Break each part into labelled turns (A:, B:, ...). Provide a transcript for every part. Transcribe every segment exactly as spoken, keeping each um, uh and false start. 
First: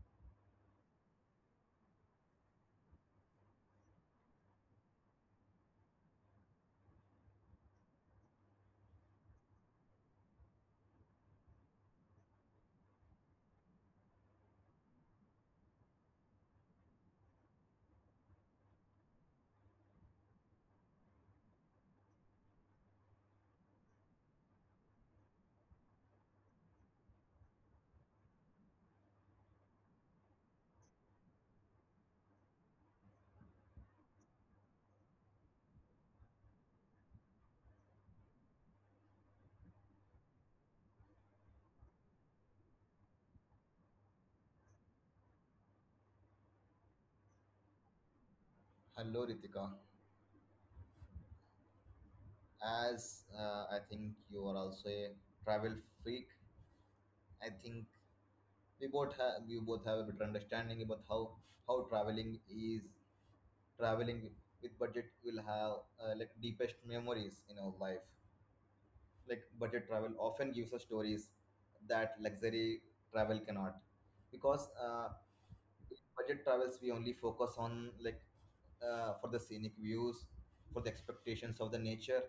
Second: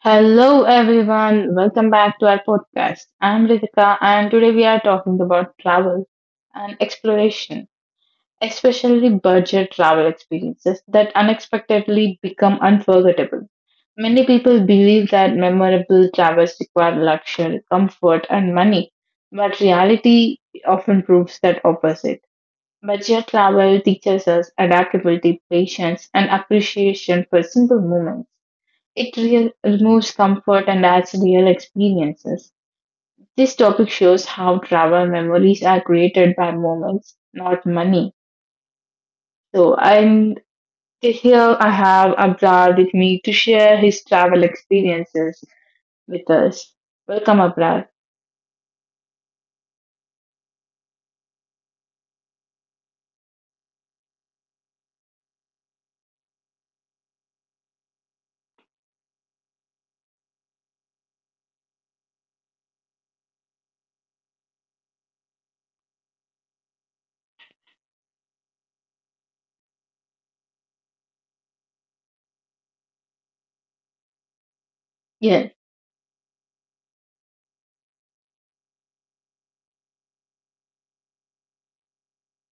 A: Hello everyone, welcome back to our podcast. I'm Ritika and today we are talking about travel and exploration, especially budget travel experiences that unexpectedly become unforgettable. Many people believe that memorable travels require luxury, comfort, and money, but reality often proves that opposite. Budget travel teaches us adaptability, patience, and appreciation for simple moments. It real, removes comfort and adds real experiences. This topic shows how travel memories are created by moments, not money. So, and here I have Abrar with me to share his travel experiences with us. Welcome, Abrar.
B: Hello, Ritika. As uh, I think you are also a travel freak, I think we both have we both have a better understanding about how how traveling is traveling with budget will have uh, like deepest memories in our life. Like budget travel often gives us stories that luxury travel cannot, because uh,
A: Yes.
B: in budget travels we only focus on like uh, for the scenic views, for the expectations of the nature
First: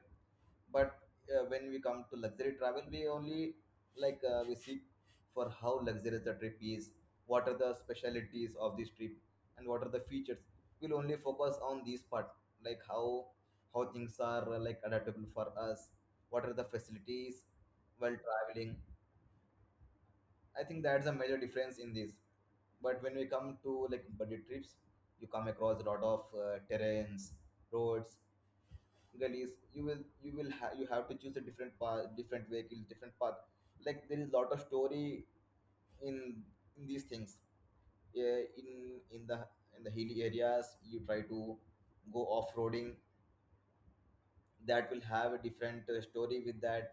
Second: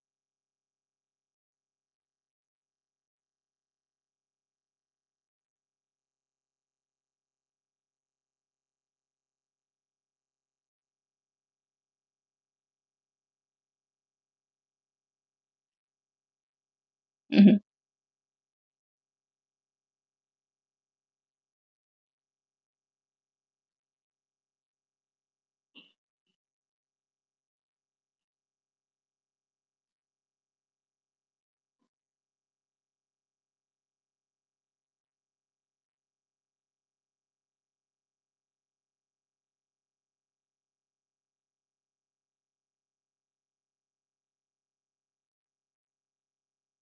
B: but uh, when we come to luxury travel we only like uh, we seek for how luxurious the trip is, what are the specialities of this trip, and what are the features. We'll only focus on these part, like how how things are uh, like adaptable for us, what are the facilities
A: Hmm.
B: while traveling. I think that's a major difference in this. But when we come to like budget trips, you come across a lot of uh, terrains, roads, gullies. You will you will ha- you have to choose a different path, different vehicle, different path. Like there is a lot of story in in these things. Yeah, in in the in the hilly areas you try to go off-roading. That will have a different uh, story with that.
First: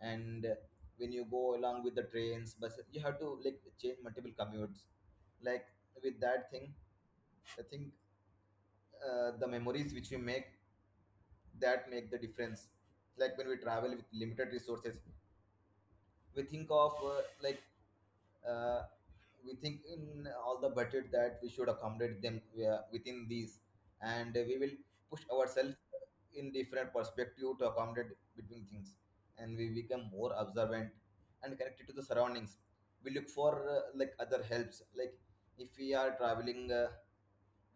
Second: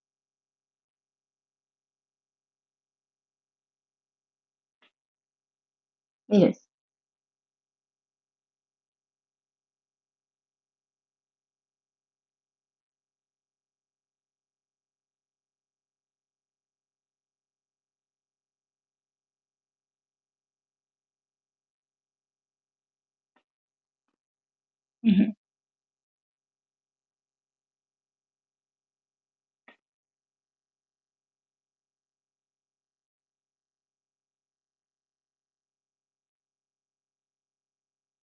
B: And uh, when you go along with the trains bus, you have to like change multiple commutes, like with that
A: Yes.
B: thing. I think uh, the memories which we make, that make the difference. Like when we travel with limited resources, we think of uh, like uh, we think in all the budget that we should accommodate them uh, within these, and we will
A: Hmm.
B: push ourselves in different perspective to accommodate between things, and we become more observant and connected to the surroundings. We look for uh, like other helps, like if we are traveling uh,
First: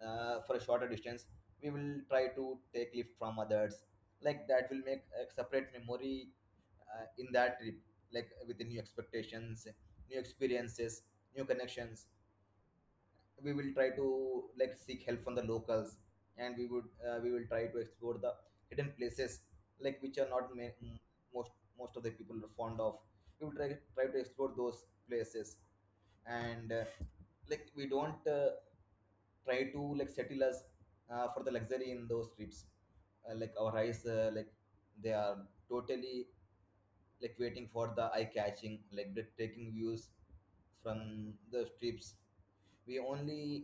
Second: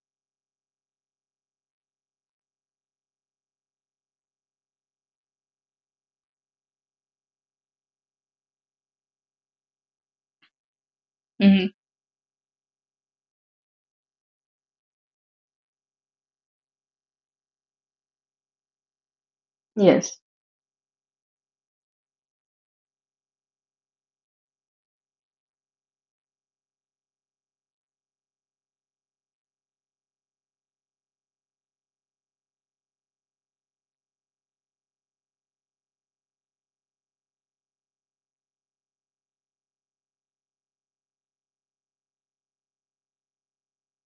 B: uh, for a shorter distance, we will try to take lift from others. Like that will make a separate memory uh, in that trip, like with the new expectations, new experiences, new
A: Hmm.
B: connections. We will try to like seek help from the locals, and we would uh, we will try to explore the hidden places
A: Yes.
B: like which are not ma- m- most most of the people are fond of. We will try try to explore those places, and uh, like we don't uh, try to like settle us uh, for the luxury in those trips. Uh, like our eyes, uh, like they are totally like waiting for the eye catching, like breathtaking views from the strips. We only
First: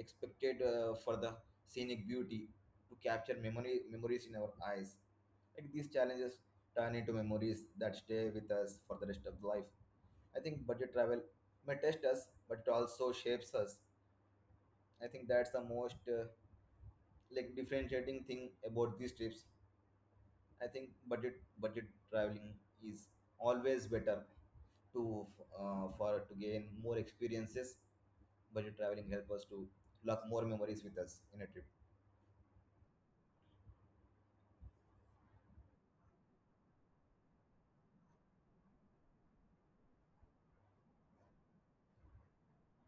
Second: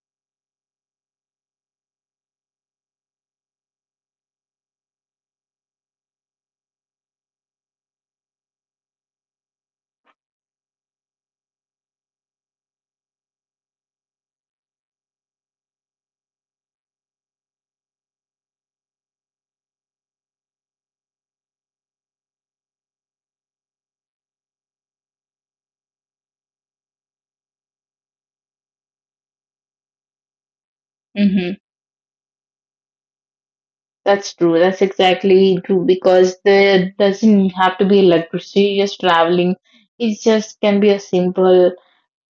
B: expected uh, for the scenic beauty to capture memory memories in our eyes. Like these challenges turn into memories that stay with us for the rest of life. I think budget travel may test us, but it also shapes us. I think that's the most uh, like differentiating thing about these trips. I think budget budget traveling is always better to uh, for to gain more experiences. Budget traveling help us to lock more memories with us in a trip.
A: Hmm. That's true. That's exactly true because there doesn't have to be like luxurious traveling. It just can be a simple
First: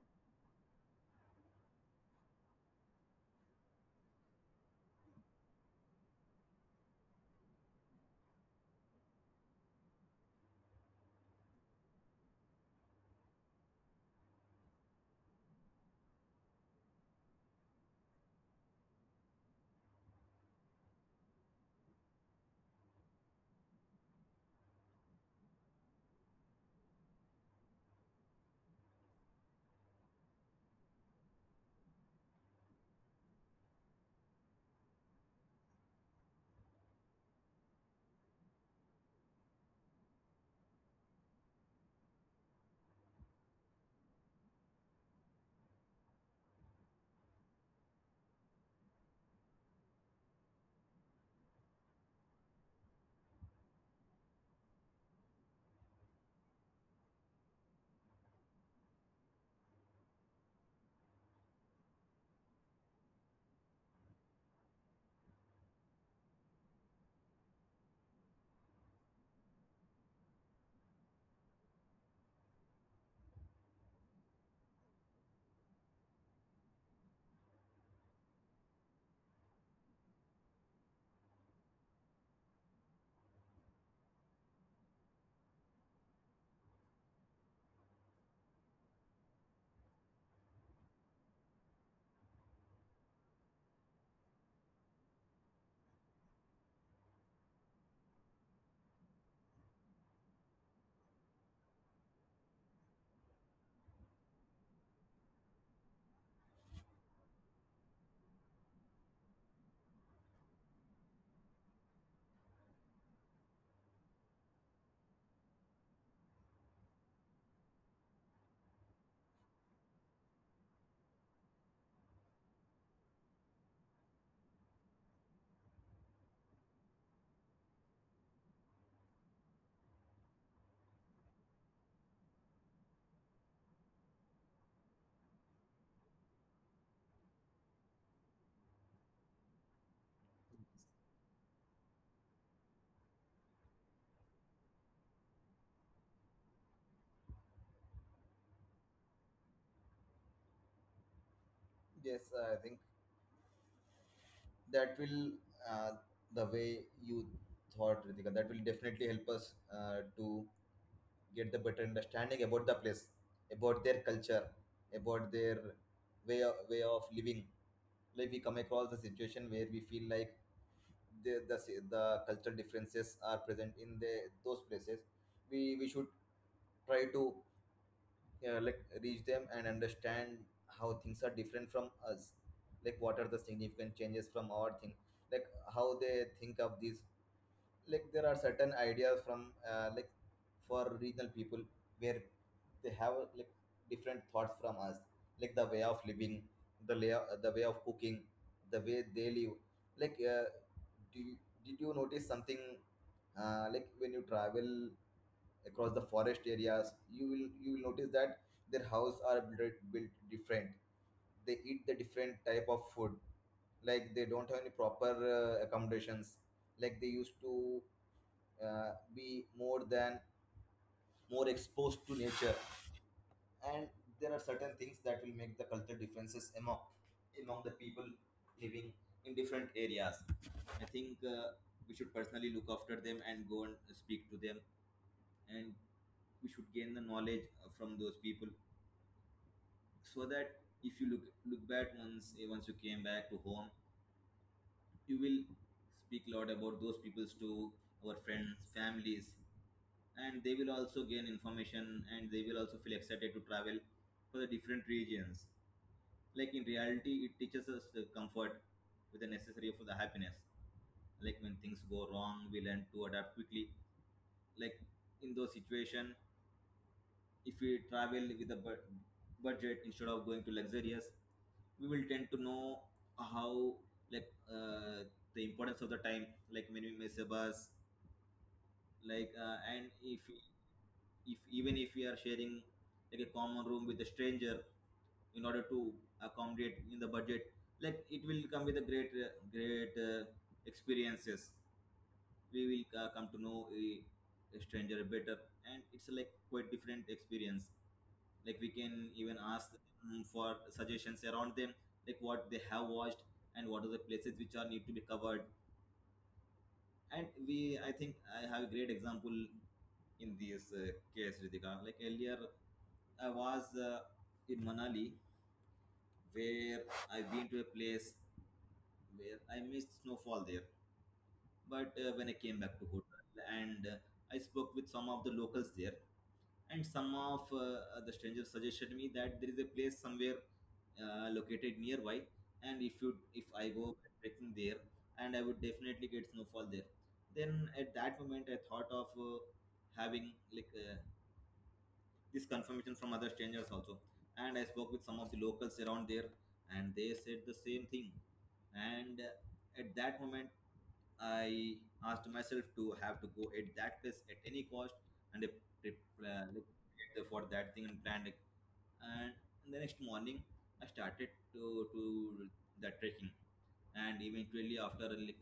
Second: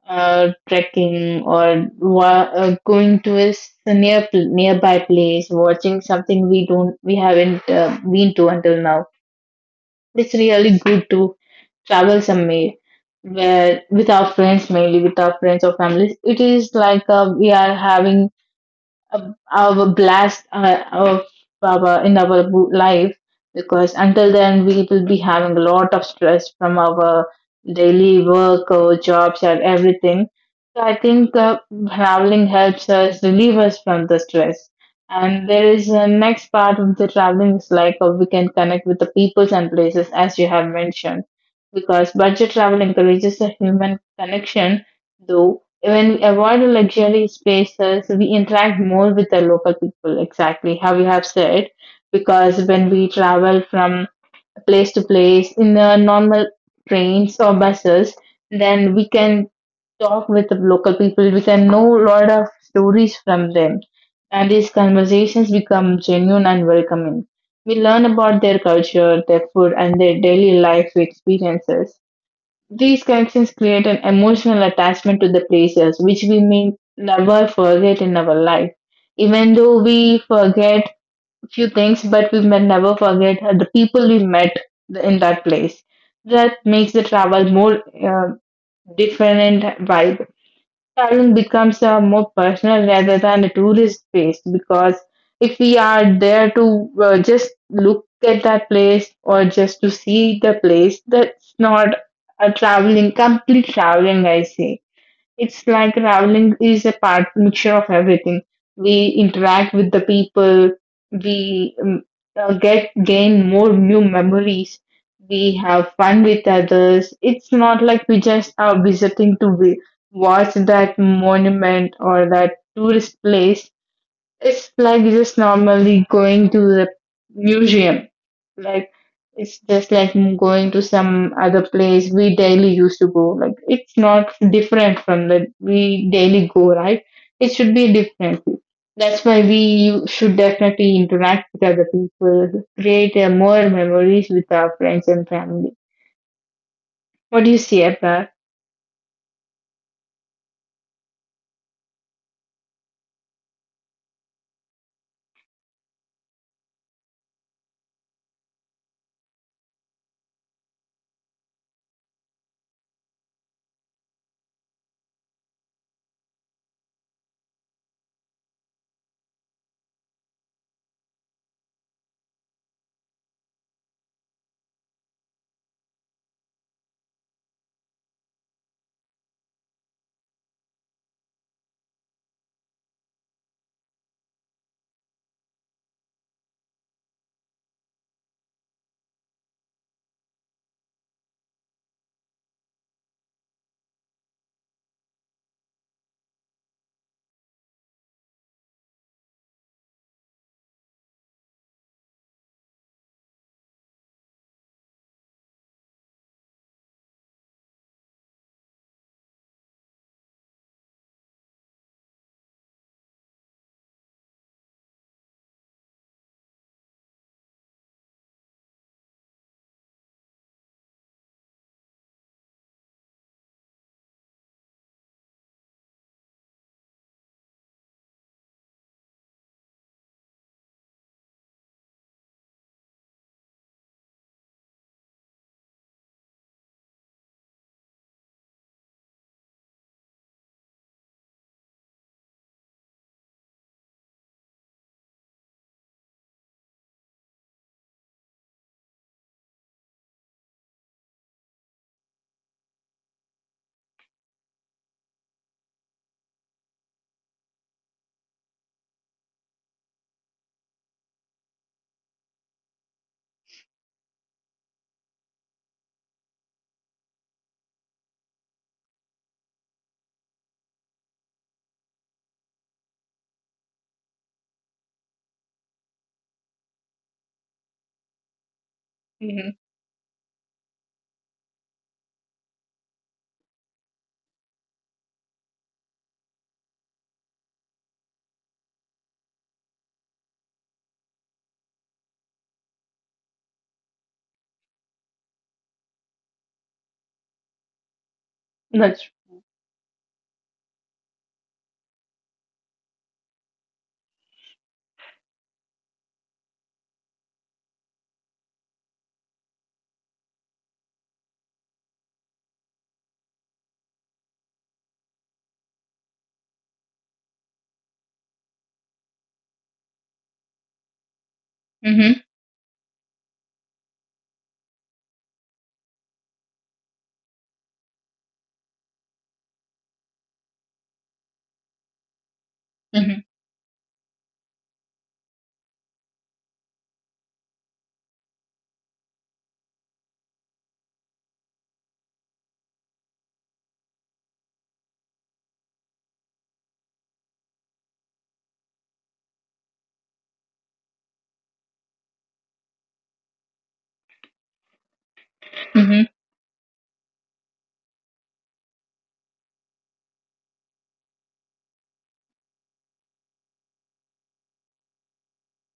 A: uh, trekking or wa- uh, going to a s- a near pl- nearby place, watching something we don't we haven't uh, been to until now. It's really good to travel somewhere where with our friends, mainly with our friends or families. It is like uh, we are having a, our blast uh, of our, in our bo- life, because until then we will be having a lot of stress from our daily work or jobs or everything. So I think uh, traveling helps us relieve us from the stress, and there is a next part of the traveling is like uh, we can connect with the peoples and places as you have mentioned, because budget travel encourages a human connection, though when we avoid the luxury spaces, we interact more with the local people, exactly how you have said. Because when we travel from place to place in the normal trains or buses, then we can talk with the local people, we can know a lot of stories from them, and these conversations become genuine and welcoming. We learn about their culture, their food, and their daily life experiences. These connections create an emotional attachment to the places which we may never forget in our life. Even though we forget few things, but we may never forget the people we met in that place. That makes the travel more uh, different vibe. Traveling becomes uh, more personal rather than a tourist based, because if we are there to uh, just look at that place or just to see the place, that's not a traveling complete traveling I say. It's like traveling is a part mixture of everything. We interact with the people, we um, uh, get gain more new memories, we have fun with others. It's not like we just are visiting to vi- watch that monument or that tourist place. It's like just normally going to the museum. Like, it's just like going to some other place we daily used to go. Like, it's not different from that we daily go, right? It should be different. That's why we should definitely interact with other people, create uh, more memories with our friends and family. What do you see at that?
B: Yes, I think that will uh, the way you thought, Ritika. That will definitely help us uh, to get the better understanding about the place, about their culture, about their way of, way of living. Like we come across the situation where we feel like the, the si, the cultural differences are present in the those places. We we should try to uh, like reach them and understand how things are different from us, like what are the significant changes from our thing, like how they think of these, like there are certain ideas from uh, like for regional people where they have like different thoughts from us, like the way of living, the lay, the way of cooking, the way they live. Like uh, do you, did you notice something uh, like when you travel across the forest areas, you will you will notice that their house are built, built different, they eat the different type of food, like they don't have any proper uh, accommodations. Like they used to uh, be more than more exposed to nature, and there are certain things that will make the cultural differences among among the people living in different areas. I think uh, we should personally look after them and go and speak to them, and we should gain the knowledge uh, from those people, so that if you look look back once eh, once you came back to home, you will speak a lot about those peoples to our friends families, and they will also gain information and they will also feel excited to travel for the different regions. Like in reality it teaches us the comfort with the necessary for the happiness. Like when things go wrong we learn to adapt quickly, like in those situation, if we travel with a bu- budget instead of going to luxurious, we will tend to know how, like, uh, the importance of the time, like when we miss a bus, like
A: Hmm.
B: uh, and if if even if we are sharing like a common room with a stranger in order to accommodate in the budget, like it will come with a great uh, great uh, experiences. We will uh, come to know a, a stranger better, and it's like quite different experience. Like we can
A: That's
B: even ask them for suggestions around them, like what they have watched and what are the places which are need to be covered. And we, I think I have a great example in this uh, case, Ritika. Like earlier I was uh, in Manali, where I went to a place where I missed snowfall there. But
A: Hmm.
B: uh, when I came back to Kotal and uh, I spoke with some of the locals there, and some of uh, the strangers suggested me that there is a place somewhere uh, located nearby, and if you
A: Hmm.
B: if I go trekking there, and I would definitely get snowfall there. Then at that moment, I thought of uh, having like uh, this confirmation from other strangers also, and I spoke with some of the locals around there, and they said the same thing, and uh, at that moment I asked myself to have to go at that place at any cost, and I pre-
A: Hmm.
B: uh, like, prepared for that thing and planned it. And the next morning, I started to to that trekking, and eventually after like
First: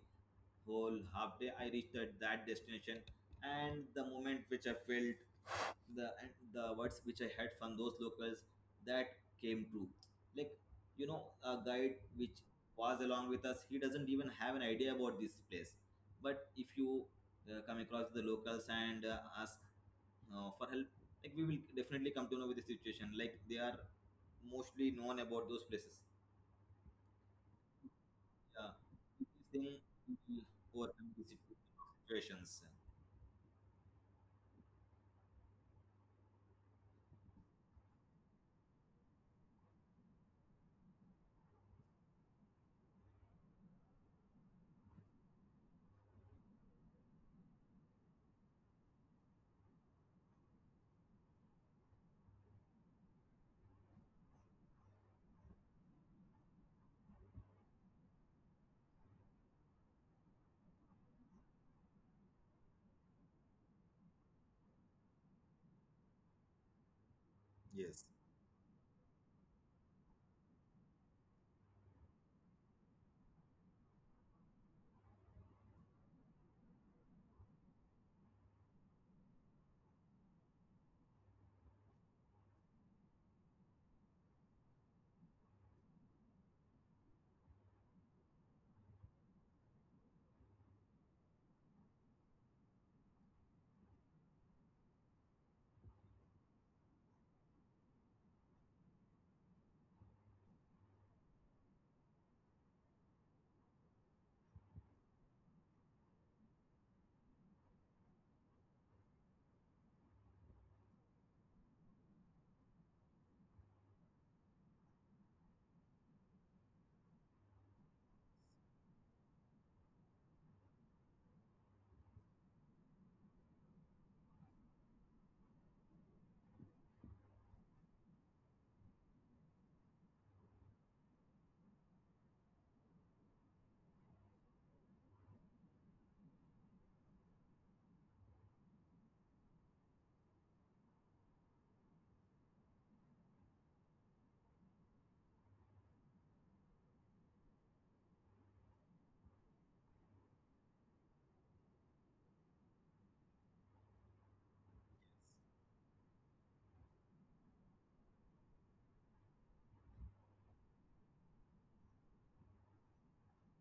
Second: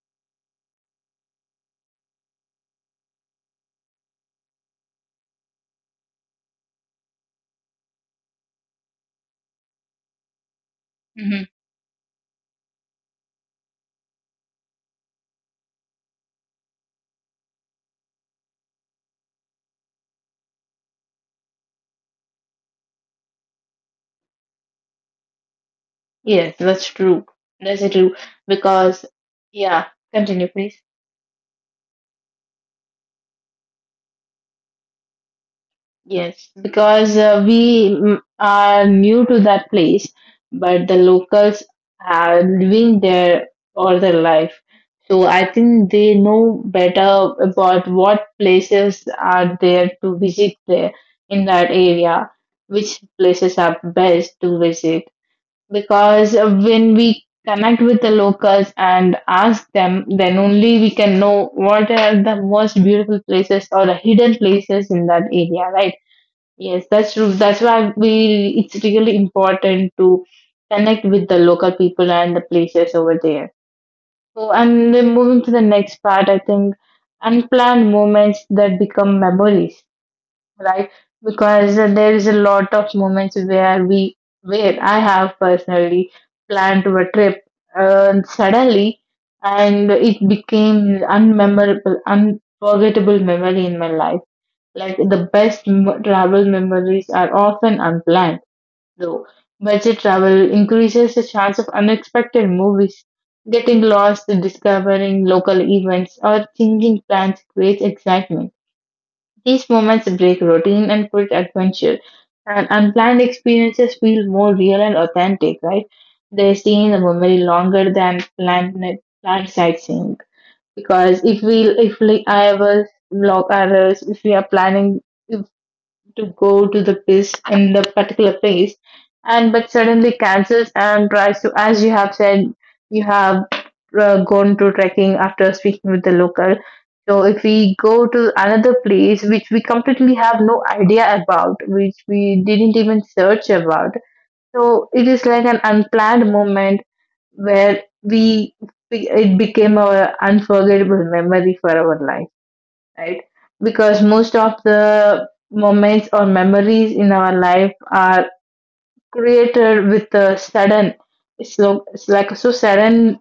B: whole half day I reached at that destination, and the moment which I felt the, and the words which I had from those locals, that came true. Like, you know,
A: Hmm.
B: a guide which was along with us, he doesn't even have an idea about this place. But if you uh, come across the locals and uh, ask uh, for help, like we will definitely come to know with the situation like they are mostly known about those places.
A: Yes, that's true. That's true
B: Yeah,
A: because
B: this thing
A: yeah.
B: we
A: Continue,
B: will
A: please.
B: overcome these situations.
A: Yes, because uh, we mm, are new to that place, but the locals are living there all their life. So I think they know better about what places are there to visit there in that area, which places are best to visit. Because uh, when we connect with the locals and ask them, then only we can know what are the most beautiful places or the hidden places in that area, right? Yes, that's true. That's
B: Yes,
A: why we it's really important to connect with the local people and the places over there. So, and then moving to the next part, I think unplanned moments that become memories, right? Because there is a lot of moments where we where I have personally planned to a trip, and suddenly, and it became unmemorable, unforgettable memory in my life. Like the best m- travel memories are often unplanned, though. Budget travel increases the chance of unexpected movies, getting lost, discovering local events, or changing plans creates excitement. These moments break routine and put adventure, and unplanned experiences feel more real and authentic, right? They stay in the memory longer than planned, like, planned sightseeing. Because if we if we I was vlog others, if we are planning to go to the place in the particular place, and but suddenly cancels and tries to, as you have said, you have uh, gone to trekking after speaking with the local. So if we go to another place which we completely have no idea about, which we didn't even search about, so it is like an unplanned moment where we it became a unforgettable memory for our life, right? Because most of the moments or memories in our life are created with a sudden, it's, lo- it's like so sudden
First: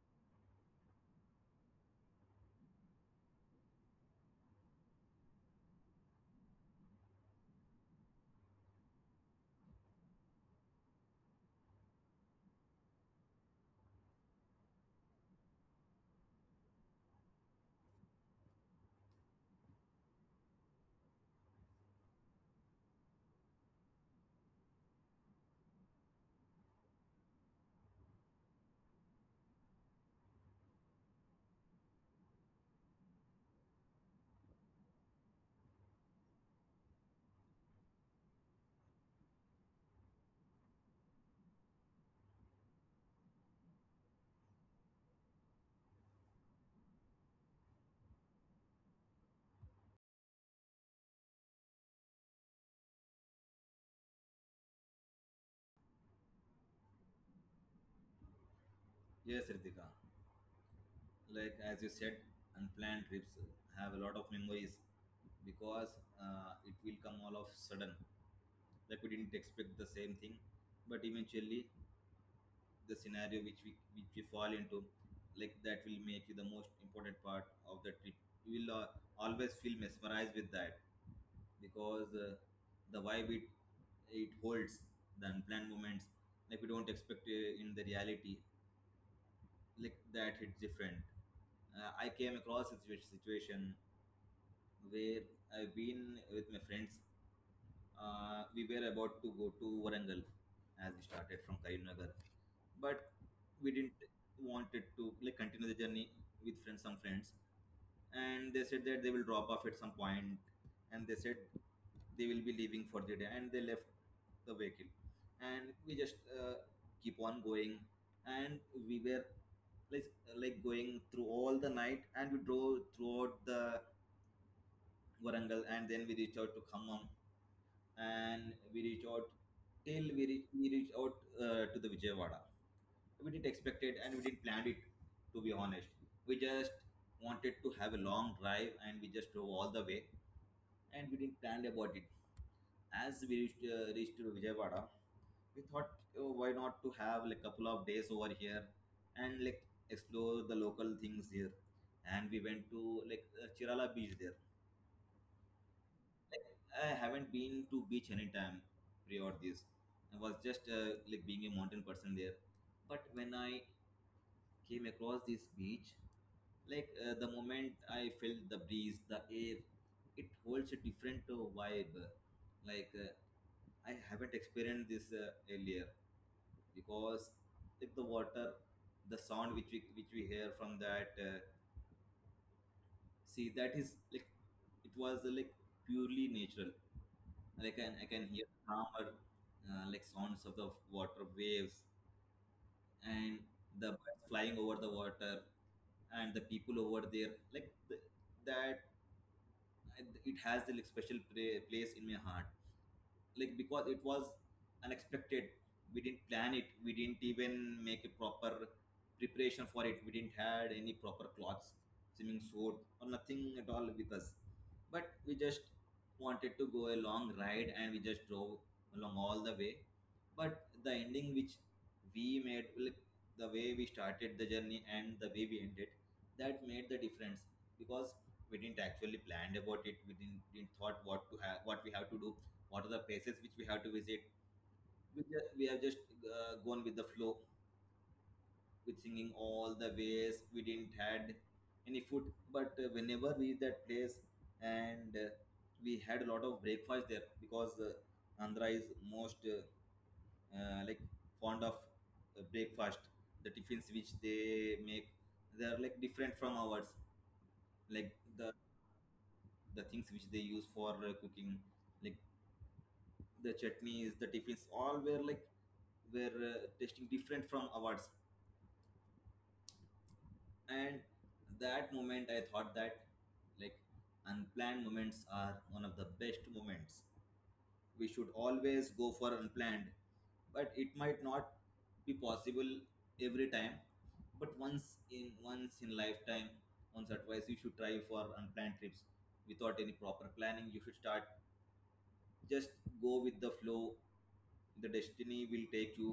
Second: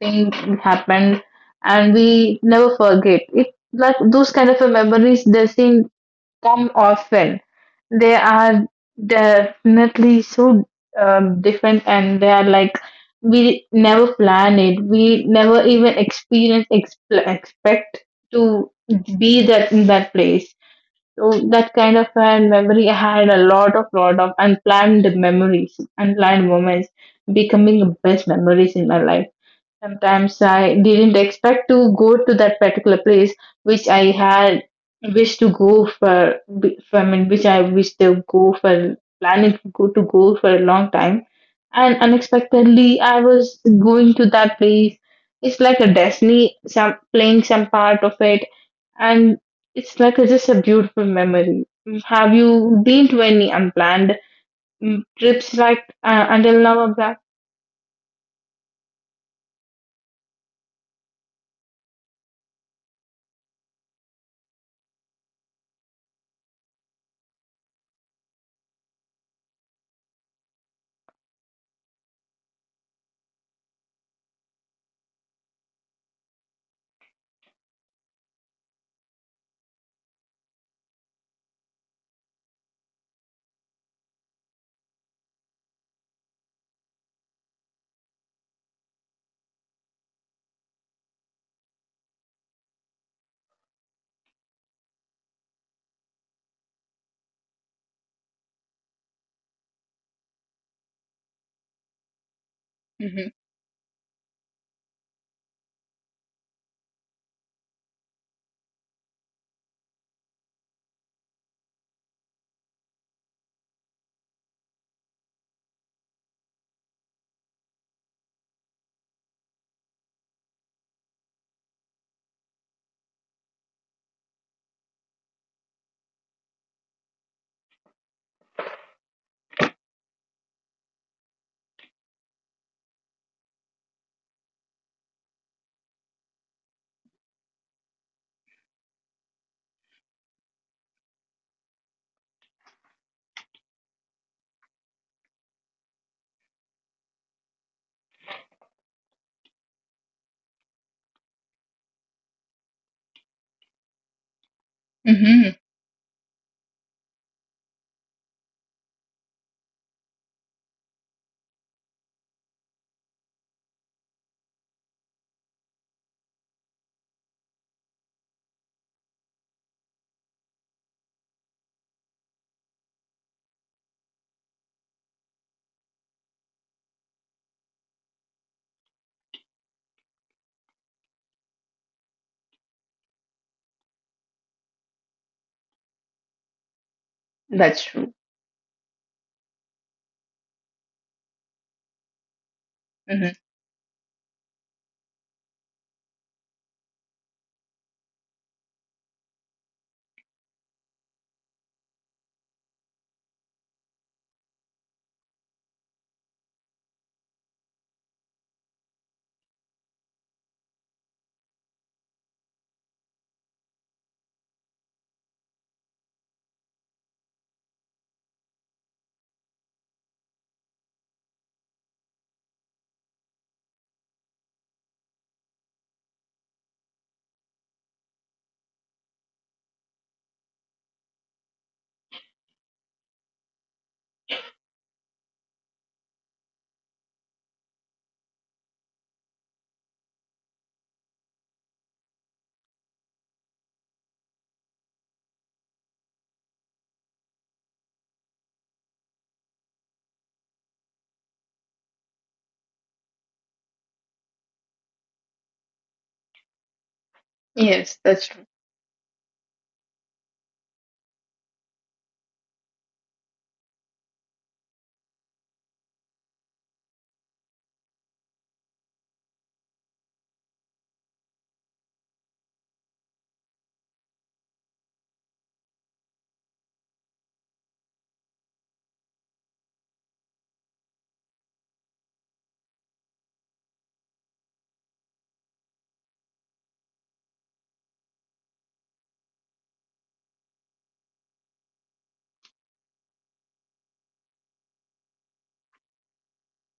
A: thing happened and we never forget it. Like those kind of a memories, they seem come often. They are definitely so um, different, and they are like we never plan it. We never even experience exp- expect to be that in that place. So that kind of a memory, I had a lot of lot of unplanned memories, unplanned moments, becoming the best memories in my life. Sometimes I didn't expect to go to that particular place which I had wished to go for, I mean, which I wished to go for, planning to go to go for a long time. And unexpectedly, I was going to that place. It's like a destiny, some playing some part of it, and it's like a, just a beautiful memory. Have you been to any unplanned mm, trips like uh, until now, Abra?
B: yes, Ritika. Like as you said, unplanned trips have a lot of memories because uh, it will come all of sudden. Like we didn't expect the same thing, but eventually the scenario which we which we fall into, like that will make you the most important part of the trip. You will uh, always feel mesmerized with that because uh, the vibe it it holds, the unplanned moments like we don't expect uh, in the reality, like that hit different. Uh, I came across a situa- situation where I've been with my friends. Uh, we were about to go to Warangal as we started from Karimnagar, but
A: Mm-hmm.
B: we didn't wanted to like continue the journey with friends, some friends, and they said that they will drop off at some point, and they said they will be leaving for the day, and they left the vehicle, and we just uh, keep on going, and we were like like going through all the night, and we drove throughout the Warangal and then we reached out to Khammam, and we reached out till we reach, we reached out uh, to the Vijayawada. We didn't expect it and we didn't plan it, to be honest. We just wanted to have a long drive and we just drove all the way and we didn't plan about it. As we reached, uh, reached to Vijayawada, we thought, oh, why not to have like couple of days over here and like explore the local things here? And we went to like uh, Chirala beach there.
A: Mm-hmm.
B: Like I haven't been to beach anytime prior this. I was just uh, like being a mountain person there, but when I came across this beach, like, uh, the moment I felt the breeze, the air, it holds a different uh, vibe. Like, uh, I haven't experienced this uh, earlier, because like the water, the sound which we which we hear from that, uh, see, that is like it was, uh, like, purely natural.
A: That's
B: Like I
A: true.
B: can I can hear calmer uh, like sounds of the water waves, and the birds flying over the water, and the people over there, like the, that it has the like special pra- place in my heart, like, because it was unexpected. We didn't plan it, we didn't even make a proper preparation for it. We didn't had any proper clothes, swimming suit, or nothing at all with us, but we just wanted to go a long ride and we just drove along all the way. But the ending which we made, like the way we started the journey and the way we ended, that made the difference, because we didn't actually planned about it. We didn't, didn't thought what to have, what we have to do, what are the places which we have to visit. We, just, we have just uh, gone with the flow, with singing all the ways. We didn't had any food, but uh, whenever we that place, and uh, we had a lot of breakfast there, because uh, Andhra is most uh, uh, like fond of uh, breakfast. The tiffins which they make, they are like different from ours,
A: Yes,
B: like
A: that's true.
B: the the things which they use for uh, cooking, like the chutneys, the tiffins, all were like were uh, tasting different from ours. And that moment, I thought that, like, unplanned moments are one of the best moments. We should always go for unplanned, but it might not be possible every time. But once in once in lifetime, once or twice, you should try for unplanned trips without any proper planning. You should start, just go with the flow, the destiny will take you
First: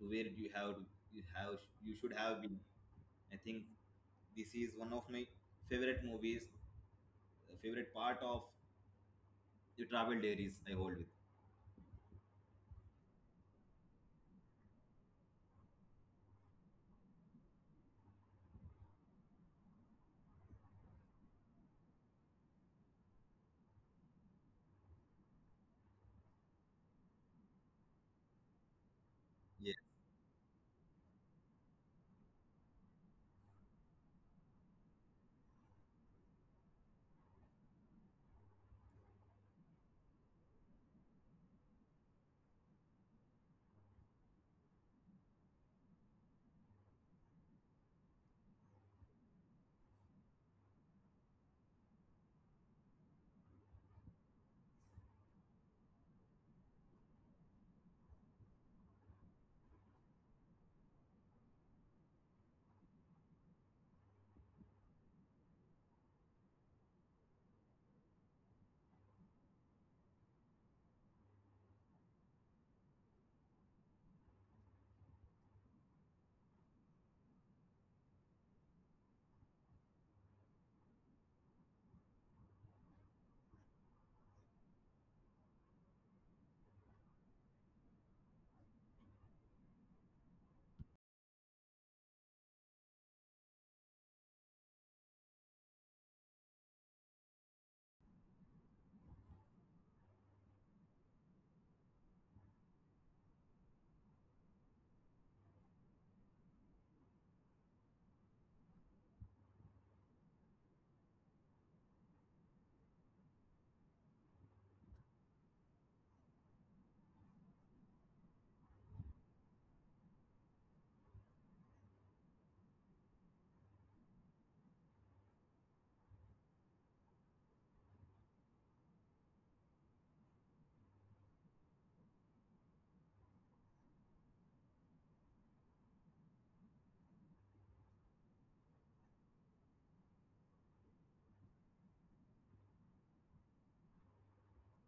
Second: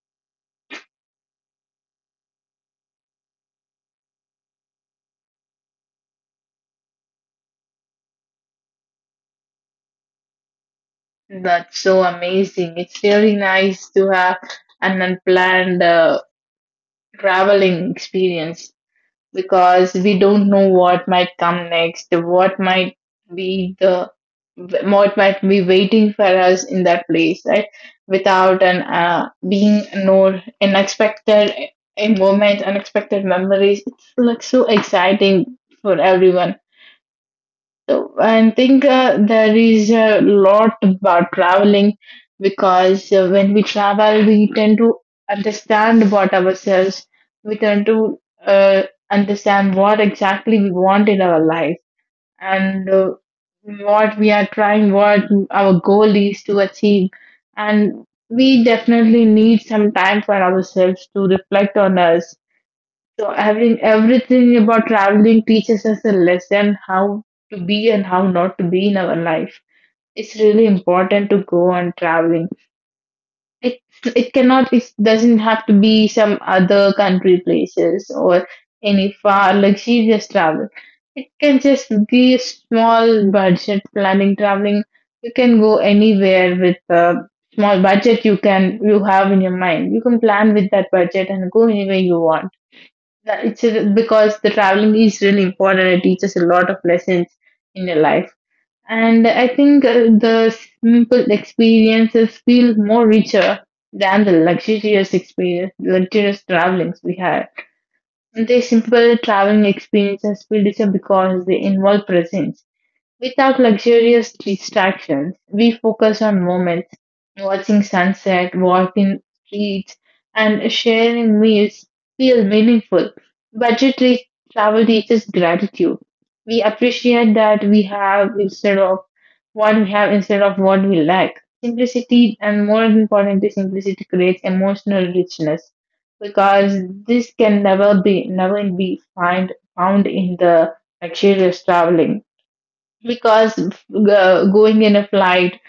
B: to where you have you have you should have been. I think this is one of my favorite movies favorite part of the travel diaries I hold with.
A: That's so amazing. It's really nice to have an unplanned uh, traveling experience because we don't know what might come next, what might be the what might be waiting for us in that place, right? Without an uh, being no unexpected a moment, unexpected memories. It's like so exciting for everyone. So I think uh, there is a lot about traveling because uh, when we travel, we tend to understand about ourselves. We tend to uh, understand what exactly we want in our life, and uh, what we are trying, what our goal is to achieve. And we definitely need some time for ourselves to reflect on us, so having everything about traveling teaches us a lesson how to be and how not to be in our life. It's really important to go on traveling. It it cannot it doesn't have to be some other country places or any far luxurious travel. It can just be a small budget planning traveling. You can go anywhere with a small budget you can you have in your mind. You can plan with that budget and go anywhere you want that it's a, because the traveling is really important. It teaches a lot of lessons in your life, and I think uh, the simple experiences feel more richer than the luxurious experience, luxurious travelings we had. And the simple traveling experiences feel richer because they involve presence. Without luxurious distractions, we focus on moments, watching sunset, walking streets, and sharing meals feel meaningful. Budgetary travel teaches gratitude. We appreciate that we have instead of what we have instead of what we lack. Simplicity, and more importantly, simplicity creates emotional richness, because this can never be never be find found in the luxurious traveling, because uh, going in a flight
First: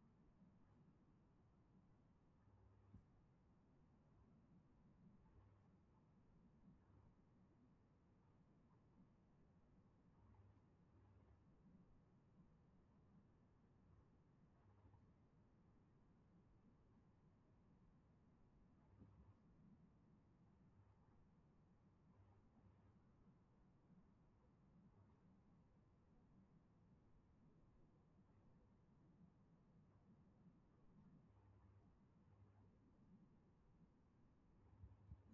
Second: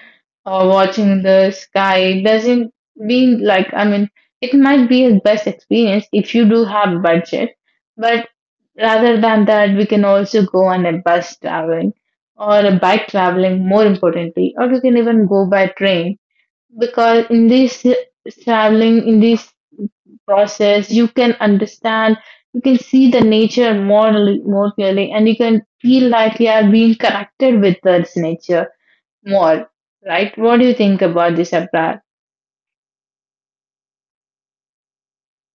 A: or watching the sky doesn't mean, like, I mean, it might be a best experience if you do have budget, but rather than that, we can also go on a bus traveling or a bike traveling, more importantly, or you can even go by train, because in this traveling, in this process, you can understand, you can see the nature more, more clearly, and you can feel like you are being connected with this nature more, right? What do you think about this, Abrar?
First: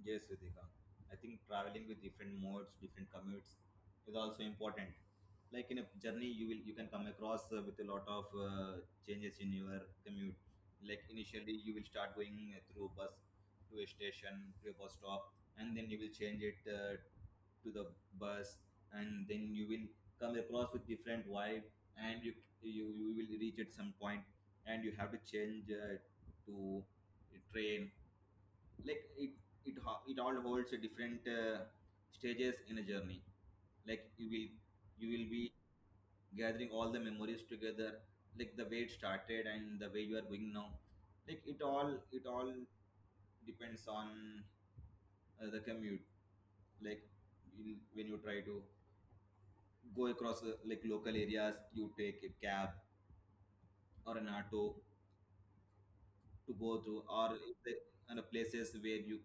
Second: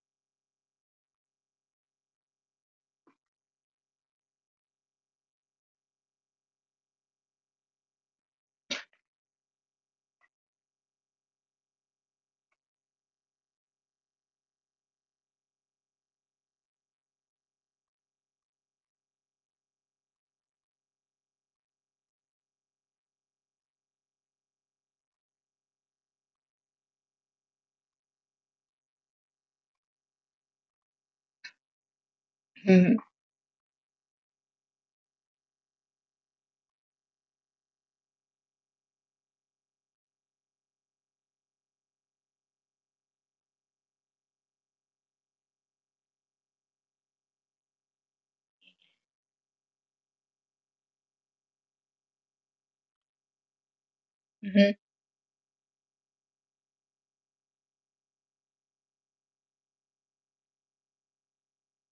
B: Yes, Ritika. I think traveling with different modes, different commutes is also important. Like in a journey, you will you can come across uh, with a lot of uh, changes in your commute. Like initially, you will start going uh, through bus to a station to a bus stop, and then you will change it uh, to the bus, and then you will come across with different vibe, and you you, you will reach at some point, and you have to change uh, to a train, like it it ho- it all holds a different uh, stages
A: Hmm.
B: in a journey. Like you will you will be gathering all the memories together, like the way it started and the way you are going now, like it all it all depends on uh, the commute. Like you, when you try to go across uh, like local areas, you take a cab or an auto to go through, or if the, and the places where you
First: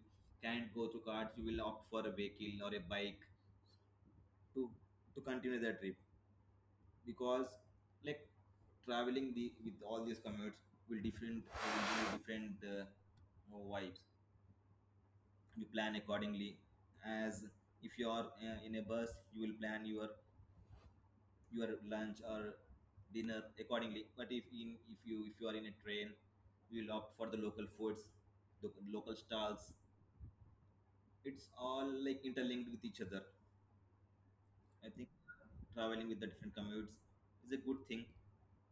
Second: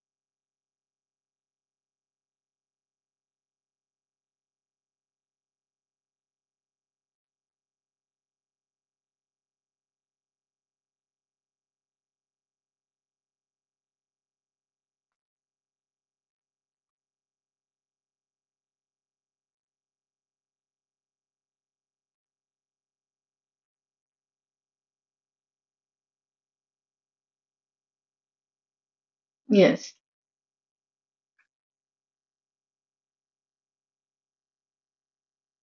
B: can't go through cars, you will opt for a vehicle or a bike to to continue that trip, because like traveling the with all these commutes will different will give you different uh, vibes. You plan accordingly, as if you are uh, in a bus, you will plan your your lunch or dinner accordingly, but if in if you if you are in a train, you will opt for the local foods, the local stalls. It's all like interlinked with each other.
A: Yes,
B: I think traveling with the different commutes is a good thing,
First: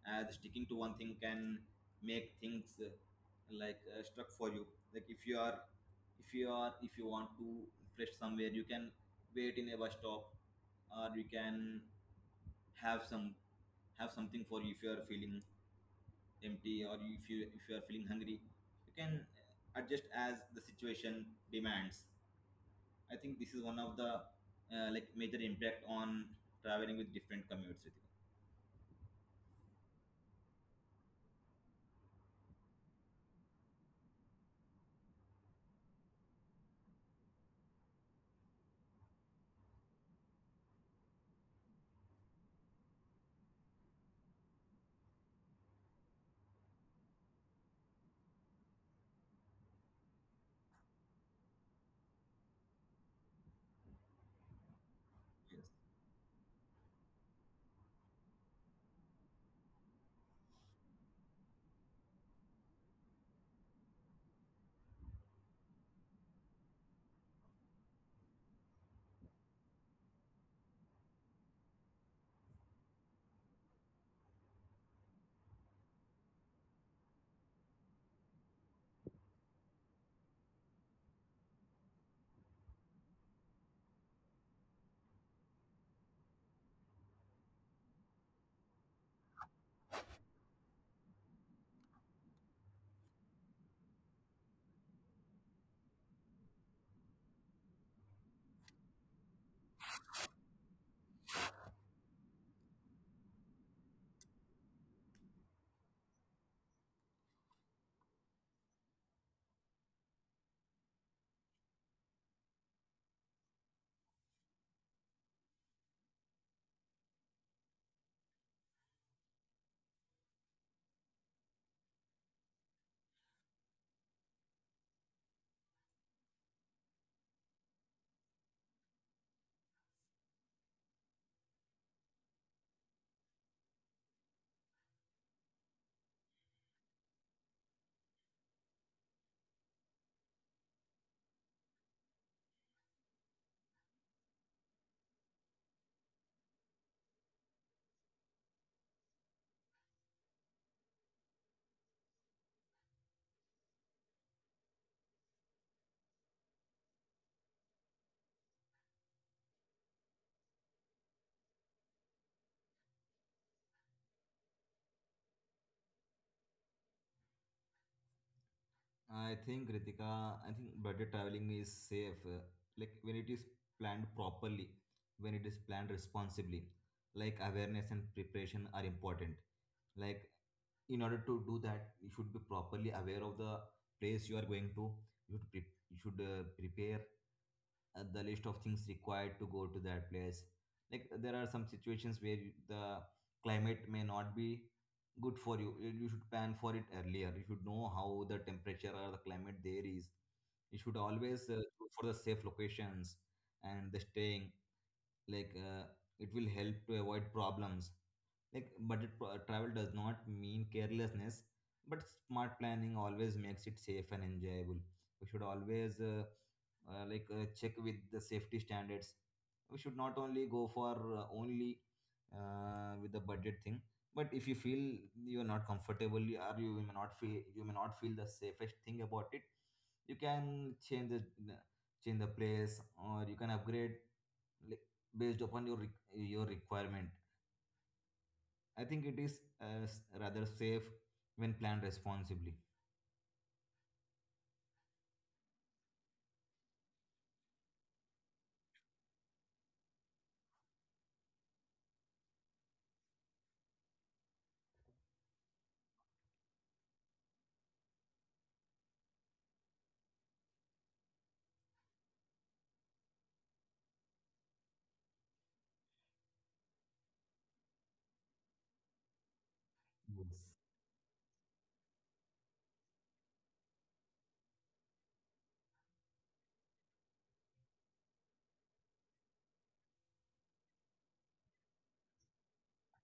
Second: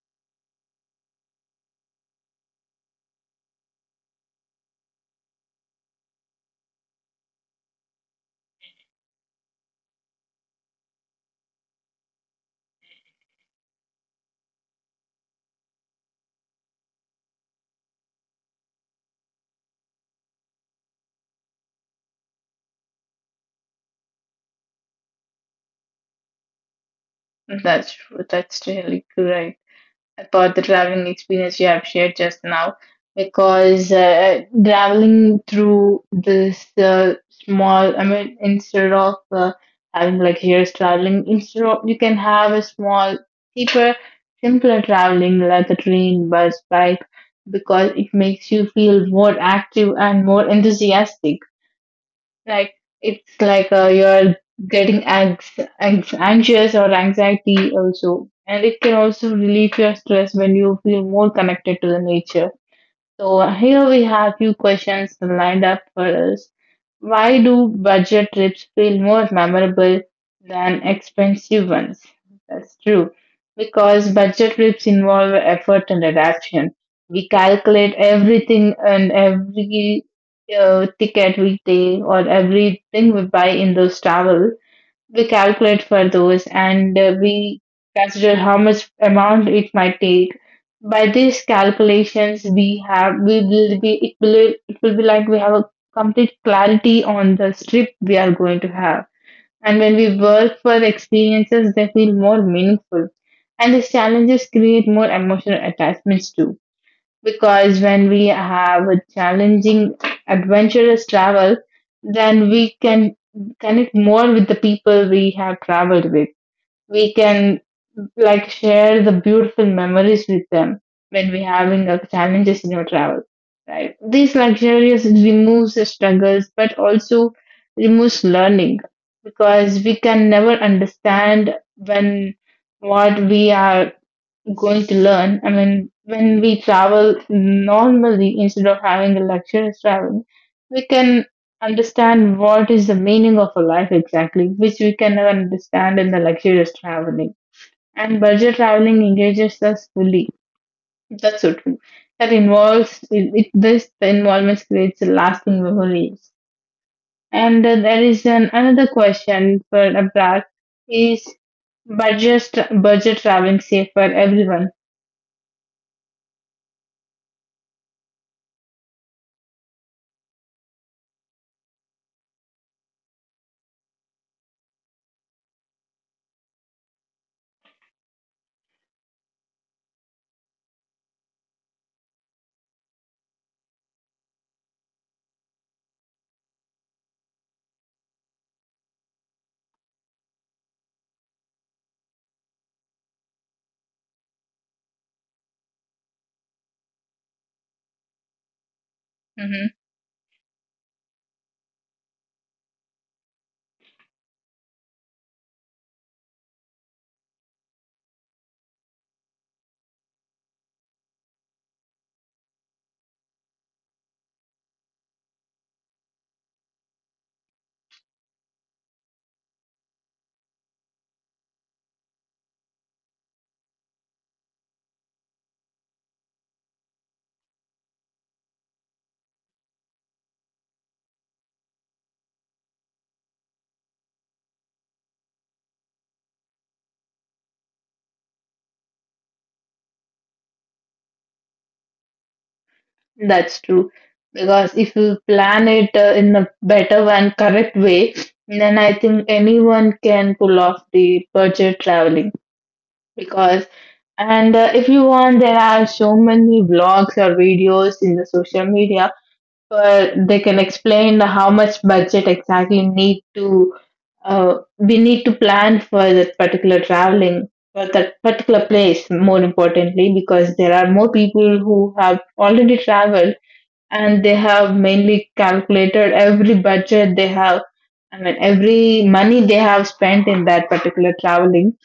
B: as sticking to one thing can make things uh, like uh, stuck for you. Like if you are, if you are, if you want to fresh somewhere, you can wait in a bus stop, or you can have some have something for you if you are feeling empty, or if you if you are feeling hungry. You can uh, adjust as the situation demands. I think this is one of the uh, like major impact on traveling with different commutes,
A: that's
B: Ritika.
A: true. That's really great. For the traveling experience you have shared just now, because uh, traveling through this uh, small, I mean, instead of uh, having like years traveling, instead of, you can have a small, cheaper, simpler traveling like a train, bus, bike, because it makes you feel more active and more enthusiastic. Like, it's like uh, you're getting
B: Yes.
A: anx- anx- anxious or anxiety also, and it can also relieve your stress when you feel more connected to the nature. So here we have few questions lined up for us. Why do budget trips feel more memorable than expensive ones? That's true. Because budget trips involve effort and adaptation. We calculate everything and every uh, ticket we take or everything we buy in those travel, we calculate for those, and uh, we consider how much amount it might take. By these calculations, we have we will be it will it will be like we have a complete clarity on the strip we are going to have, and when we work for the experiences, they feel more meaningful, and these challenges create more emotional attachments too, because when we have a challenging, adventurous travel, then we can connect more with the people we have traveled with. We can like share the beautiful memories with them when we're having uh, challenges in our travel, right? These luxurious removes the struggles, but also removes learning, because we can never understand when what we are going to learn. I mean, when we travel normally instead of having a luxurious travel, we can understand what is the meaning of a life exactly, which we can never understand in the luxurious traveling. And budget traveling engages us fully. That's so true. That involves it, it, this the involvement creates lasting memories. And uh, there is an another question for Abrar is budget budget traveling safe for everyone?
B: I think Ritika, I think budget traveling is safe. uh, Like when it is planned properly, when it is planned responsibly, like awareness and preparation are important. Like in order to do that, you should be properly aware of the place you are going to. You should pre- you should uh, prepare uh, the list of things required to go to that place, like there are some situations where you- the climate may not be good for you you you should plan for it earlier, you should know how the temperature or the climate there is. You should always uh, look for the safe locations and the staying, like, uh, it will help to avoid problems. Like, but it, uh, travel does not mean carelessness, but smart planning always makes it safe and enjoyable. We should always uh, uh, like uh, check with the safety standards. We should not only go for uh, only uh, with the budget thing, but if you feel you are not comfortable, you- or you may not feel you may not feel the safest thing about it, you can change the change the place, or you can upgrade, like, based upon your re- your requirement. I think it is uh, s- rather safe when planned responsibly.
A: That's true. Because if you plan it uh, in a better and correct way, then I think anyone can pull off the budget traveling. Because, and uh, if you want, there are so many vlogs or videos in the social media where they can explain how much budget exactly need to uh, we need to plan for that particular traveling, for that particular
B: Yes.
A: place, more importantly, because there are more people who have already traveled, and they have mainly calculated every budget they have, I mean every money they have spent in that particular traveling,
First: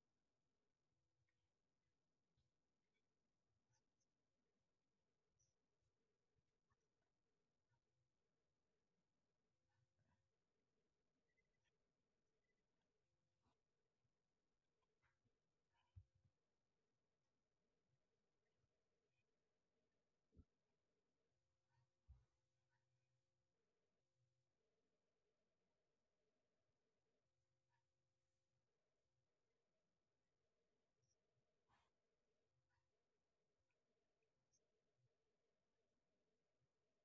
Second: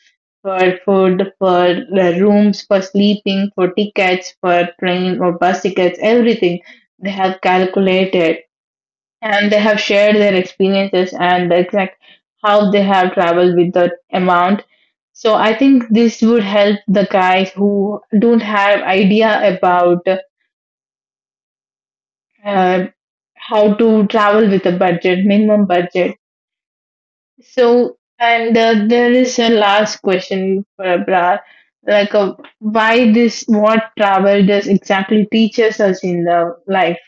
A: for food, for the rooms for sleeping, for tickets, for train or bus tickets, everything they have calculated, and they have shared their experiences and the exact how they have traveled with that amount. So I think this would help the guys who don't have idea about uh, how to travel with a budget, minimum budget. So, and uh, there is a last question for Abrar, like, uh, why this, what travel does exactly teaches us in the life.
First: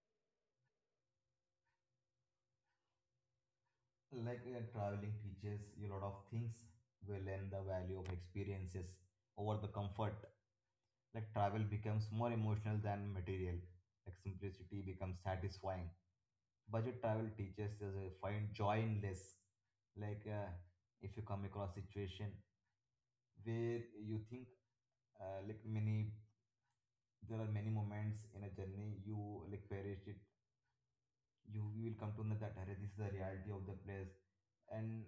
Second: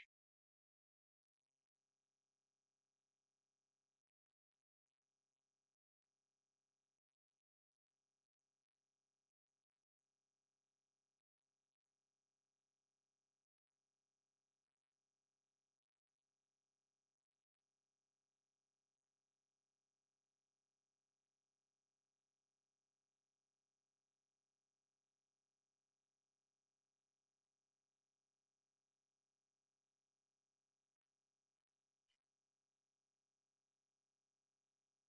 B: Like, uh, traveling teaches you a lot of things. We learn the value of experiences over the comfort. Like travel becomes more emotional than material. Like simplicity becomes satisfying. Budget travel teaches us to find joy in less. Like, uh, if you come across situation where you think, uh, like many there are many moments in a journey you like perish it, you, you will come to know that, "Arre, this is the reality of the place, and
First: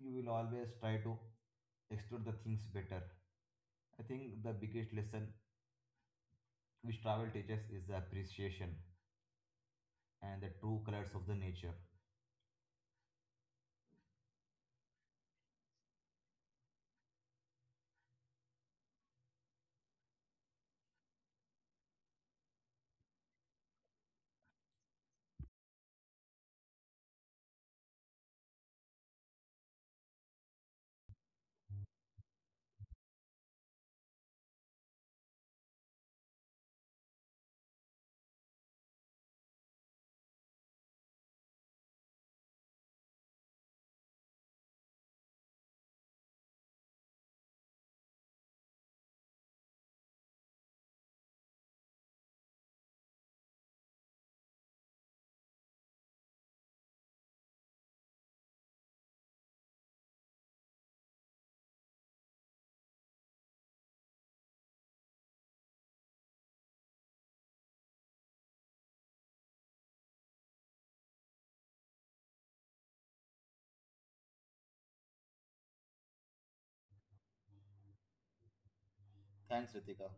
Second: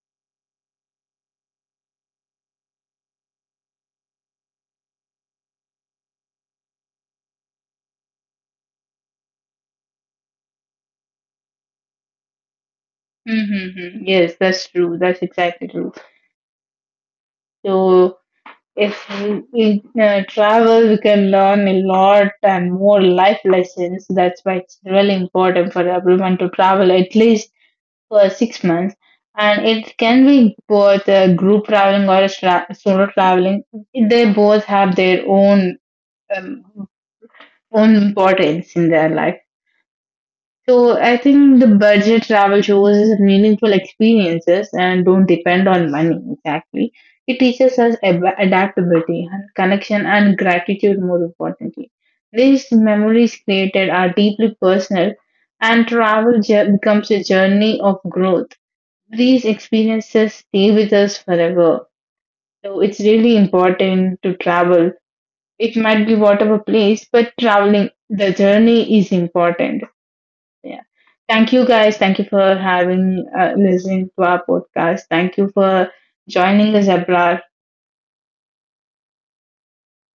B: you will always try to explore the things better." I think the biggest lesson which travel teaches is the appreciation and the true colors of the nature.
A: Mm-hmm. Yes, that's true. That's exactly true. So if we we, uh, travel, we can learn a lot and more life lessons. That's why it's really important for everyone to travel at least for six months. And it can be both uh, group traveling or sla- solo traveling. They both have their own um, own importance in their life. So I think the budget travel shows us meaningful experiences and don't depend on money exactly. It teaches us ab- adaptability and connection and gratitude, more importantly. These memories created are deeply personal, and travel ju- becomes a journey of growth. These experiences stay with us forever. So it's really important to travel. It might be whatever place, but traveling, the journey is important. Yeah. Thank you guys. Thank you for having, uh, listening to our podcast. Thank you for joining us, Abrar.
B: Thanks, Ritika.